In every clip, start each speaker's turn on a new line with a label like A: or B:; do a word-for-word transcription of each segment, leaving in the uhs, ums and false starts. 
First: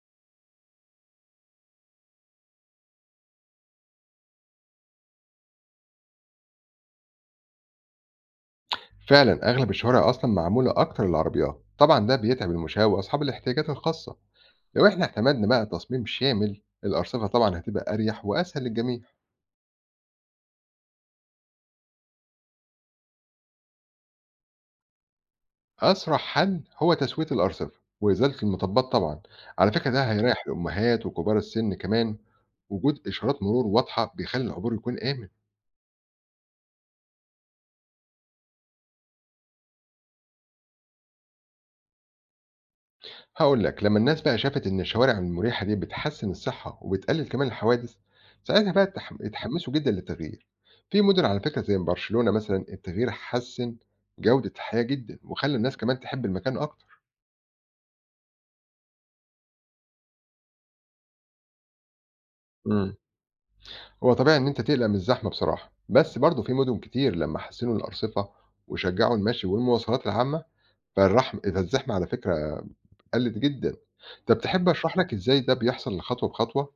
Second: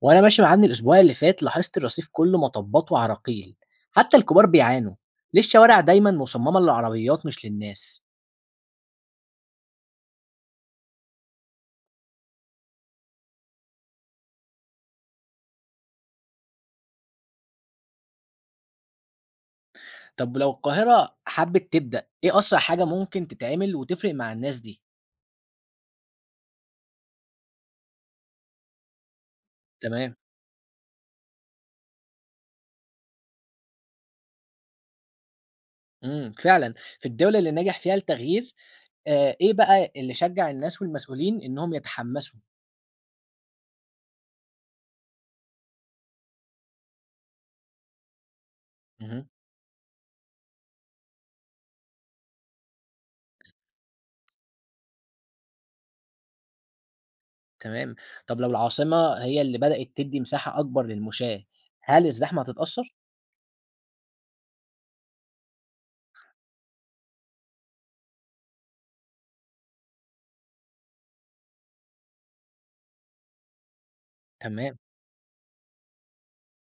A: وانا ماشي مع ابني الاسبوع اللي فات لاحظت الرصيف كله مطبات وعراقيل. حتى الكبار بيعانوا. ليه الشوارع دايما مصممة للعربيات مش للناس؟
B: فعلا أغلب الشوارع أصلا معمولة أكتر للعربيات، طبعا ده بيتعب المشاة وأصحاب الاحتياجات الخاصة. لو احنا اعتمدنا بقى تصميم شامل الأرصفة، طبعا هتبقى أريح وأسهل للجميع.
A: طب لو القاهرة حبت تبدأ، ايه اسرع حاجة ممكن تتعمل وتفرق مع الناس دي؟
B: أسرع حل هو تسوية الأرصفة وإزالة المطبات طبعا. على فكرة ده
A: تمام.
B: هيريح الأمهات وكبار السن كمان. وجود إشارات مرور واضحة بيخلي العبور يكون آمن.
A: امم فعلا. في الدولة اللي نجح فيها التغيير، آه، ايه بقى اللي شجع الناس والمسؤولين انهم يتحمسوا؟
B: هقول لك، لما الناس بقى شافت إن الشوارع المريحة دي بتحسن الصحة وبتقلل كمان الحوادث، ساعتها بقى اتح-
A: امم
B: اتحمسوا جدا للتغيير. في مدن على فكرة زي برشلونة مثلا التغيير حسن جودة الحياة جدا، وخلى الناس كمان تحب المكان أكتر.
A: تمام. طب لو العاصمة هي اللي بدأت تدي مساحة اكبر للمشاة، هل الزحمة هتتأثر؟
B: امم. هو طبيعي إن أنت تقلق من الزحمة بصراحة، بس برضه في مدن كتير لما حسنوا الأرصفة وشجعوا المشي والمواصلات العامة، فالرحم فالزحمة على فكرة قلت جدا. طب تحب
A: تمام.
B: أشرح لك إزاي ده بيحصل خطوة بخطوة؟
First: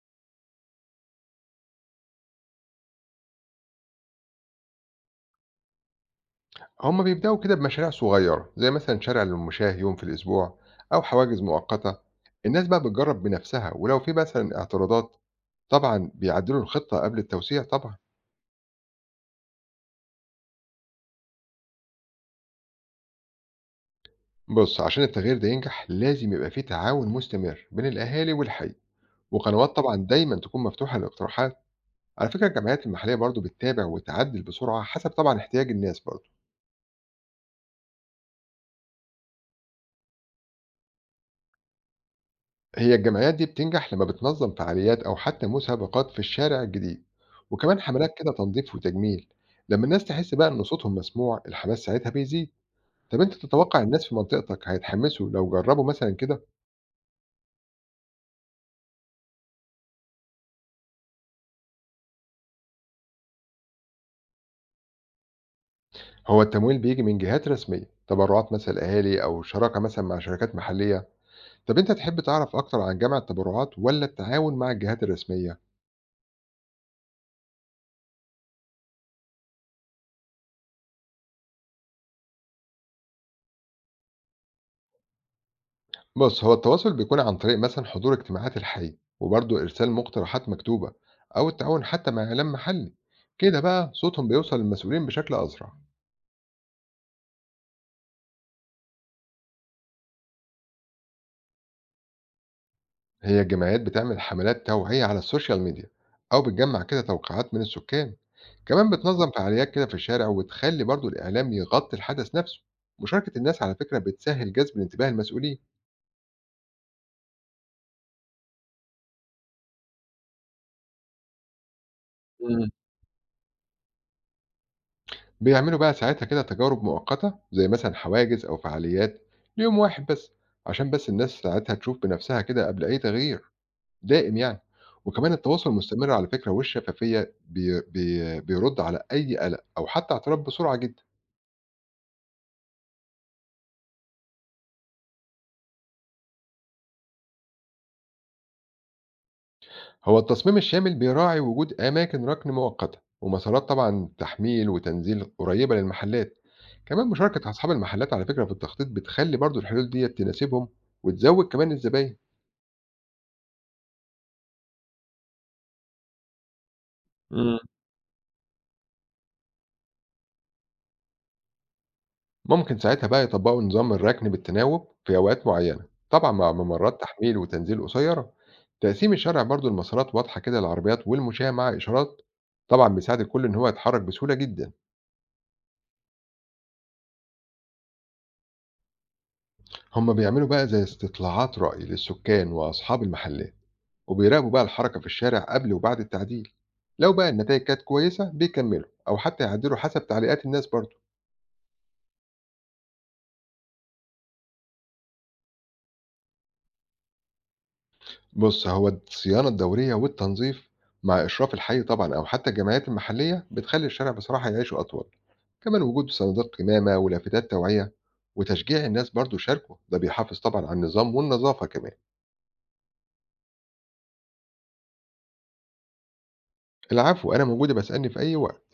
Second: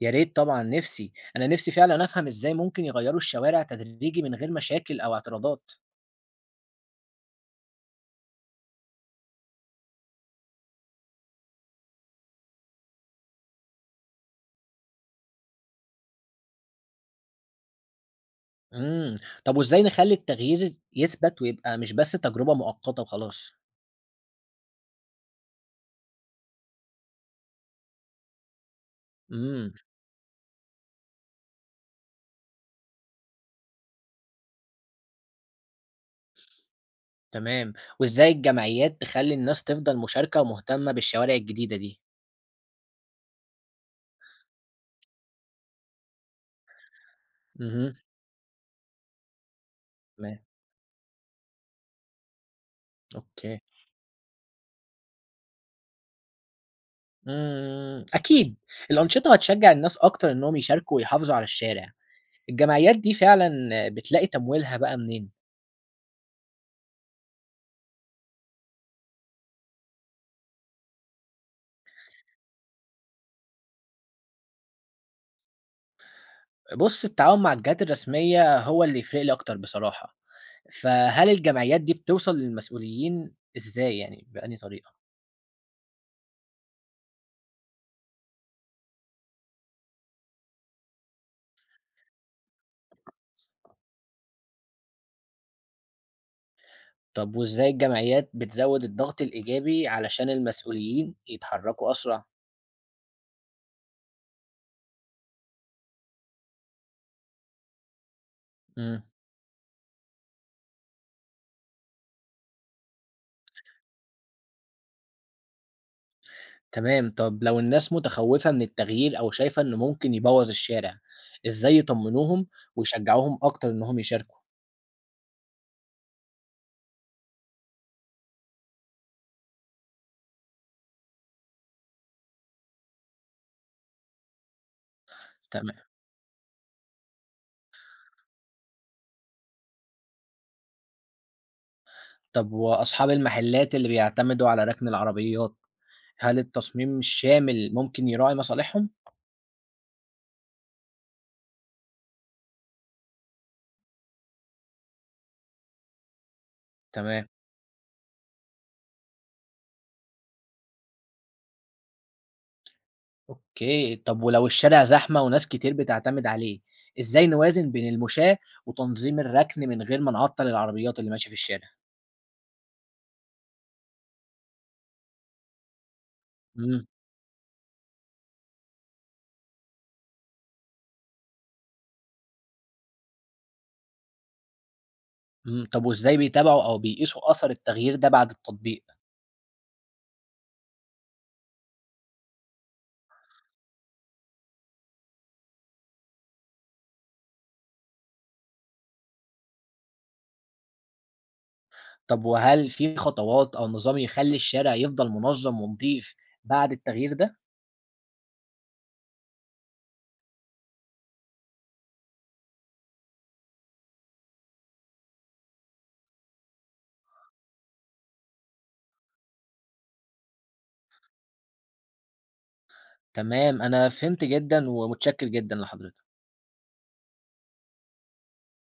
A: يا ريت طبعًا. نِفْسي، أنا نِفْسي فعلًا أفهم إزاي ممكن يغيّروا الشوارع تدريجي من غير مشاكل أو اعتراضات.
B: هما بيبدأوا كده بمشاريع صغيرة زي مثلا شارع للمشاة يوم في الأسبوع، أو حواجز مؤقتة. الناس بقى بتجرب بنفسها، ولو في مثلا اعتراضات طبعا بيعدلوا الخطة قبل التوسيع طبعا.
A: إمم، طَب وإزاي نخلّي التغيير يثبت ويبقى مش بس تجربة مؤقتة وخلاص؟
B: بص، عشان التغيير ده ينجح لازم يبقى فيه تعاون مستمر بين الأهالي والحي،
A: إمم.
B: وقنوات طبعا دايما تكون مفتوحة للاقتراحات. على فكرة الجمعيات المحلية برضو بتتابع وتعدل بسرعة حسب طبعا احتياج الناس برضو.
A: تمام. وإزاي الجمعيات تخلّي الناس تفضل مشاركة ومهتمة بالشوارع الجديدة دي؟
B: هي الجمعيات دي بتنجح لما بتنظم فعاليات أو حتى مسابقات في الشارع الجديد، وكمان
A: اهم.
B: حملات كده تنظيف وتجميل. لما الناس تحس
A: تمام.
B: بقى إن صوتهم مسموع، الحماس ساعتها بيزيد. طب أنت
A: أوكي.
B: تتوقع الناس في منطقتك هيتحمسوا لو جربوا مثلا كده؟
A: إمم، أكيد الأنشطة هتشجّع الناس أكتر إنّهم يشاركوا ويحافظوا على الشارع. الجمعيات دي فعلًا بتلاقي تمويلها بقى منين؟
B: هو التمويل بيجي من جهات رسمية، تبرعات مثلا الأهالي، أو شراكة مثلا مع شركات محلية. طب أنت تحب تعرف أكتر عن جمع التبرعات ولا التعاون مع الجهات الرسمية؟
A: بُص، التعاون مع الجهات الرسمية هو اللي يفرق لي أكتر بصراحة، فهل الجمعيات دي بتوصل للمسؤولين إزاي يعني، بأنهي طريقة؟
B: بص، هو التواصل بيكون عن طريق مثلا حضور اجتماعات الحي، وبرضه إرسال مقترحات مكتوبة، أو التعاون حتى مع إعلام محلي. كده بقى صوتهم بيوصل للمسؤولين بشكل أسرع.
A: طب وإزاي الجمعيات بتزود الضغط الإيجابي علشان المسؤولين يتحركوا أسرع؟
B: هي الجمعيات بتعمل حملات توعية على السوشيال ميديا، أو بتجمع كده توقيعات من السكان، كمان
A: إمم.
B: بتنظم فعاليات كده في الشارع وتخلي برضه الإعلام يغطي الحدث نفسه. مشاركة الناس على فكرة بتسهل جذب الانتباه المسؤولين.
A: تمام. طب لو الناس متخوّفة من التغيير أو شايفة إنه ممكن يبوظ الشارع، إزاي يطمنوهم ويشجعوهم أكتر إنهم يشاركوا؟
B: بيعملوا بقى ساعتها كده تجارب مؤقتة زي مثلا حواجز أو فعاليات ليوم واحد بس، عشان بس الناس ساعتها تشوف بنفسها كده قبل أي تغيير دائم يعني. وكمان التواصل
A: تمام.
B: المستمر على فكرة والشفافية بي بي بيرد على أي قلق أو حتى اعتراض بسرعة جدا.
A: طب وأصحاب المحلات اللي بيعتمدوا على ركن العربيات، هل التصميم الشامل ممكن يراعي مصالحهم؟
B: هو التصميم الشامل بيراعي وجود أماكن ركن مؤقتة، ومسارات طبعا تحميل وتنزيل قريبة للمحلات. كمان
A: تمام.
B: مشاركة أصحاب المحلات على فكرة في التخطيط بتخلي برضو الحلول دي تناسبهم وتزود كمان الزباين.
A: أوكي، طب ولو الشارع زحمة وناس كتير بتعتمد عليه، إزاي نوازن بين المشاة وتنظيم الركن من غير ما نعطل العربيات اللي ماشية في الشارع؟
B: ممكن ساعتها بقى يطبقوا نظام الركن بالتناوب في أوقات معينة، طبعا مع
A: إمم.
B: ممرات تحميل وتنزيل قصيرة. تقسيم الشارع برضو المسارات واضحة كده للعربيات والمشاة مع إشارات طبعا بيساعد الكل إن هو يتحرك بسهولة جدا.
A: إمم، طب وإزاي بيتابعوا أو بيقيسوا أثر التغيير ده بعد التطبيق؟
B: هما بيعملوا بقى زي استطلاعات رأي للسكان وأصحاب المحلات، وبيراقبوا بقى الحركة في الشارع قبل وبعد التعديل. لو بقى النتائج كانت كويسة بيكملوا، أو حتى يعدلوا حسب تعليقات الناس برضو.
A: طب وهل في خطوات أو نظام يخلّي الشارع يفضل منظم ونضيف بعد التغيير ده؟
B: بُص، هو الصيانة الدورية والتنظيف مع إشراف الحي طبعًا أو حتى الجمعيات المحلية بتخلّي الشارع بصراحة يعيش أطول. كمان وجود صندوق قمامة ولافتات توعية وتشجيع الناس برضه يشاركوا، ده بيحافظ طبعًا على النظام والنضافة كمان.
A: تمام، أنا فهمت جدًا ومتشكر جدًا لحضرتك.
B: العفو، أنا موجودة، باسألني في أي وقت.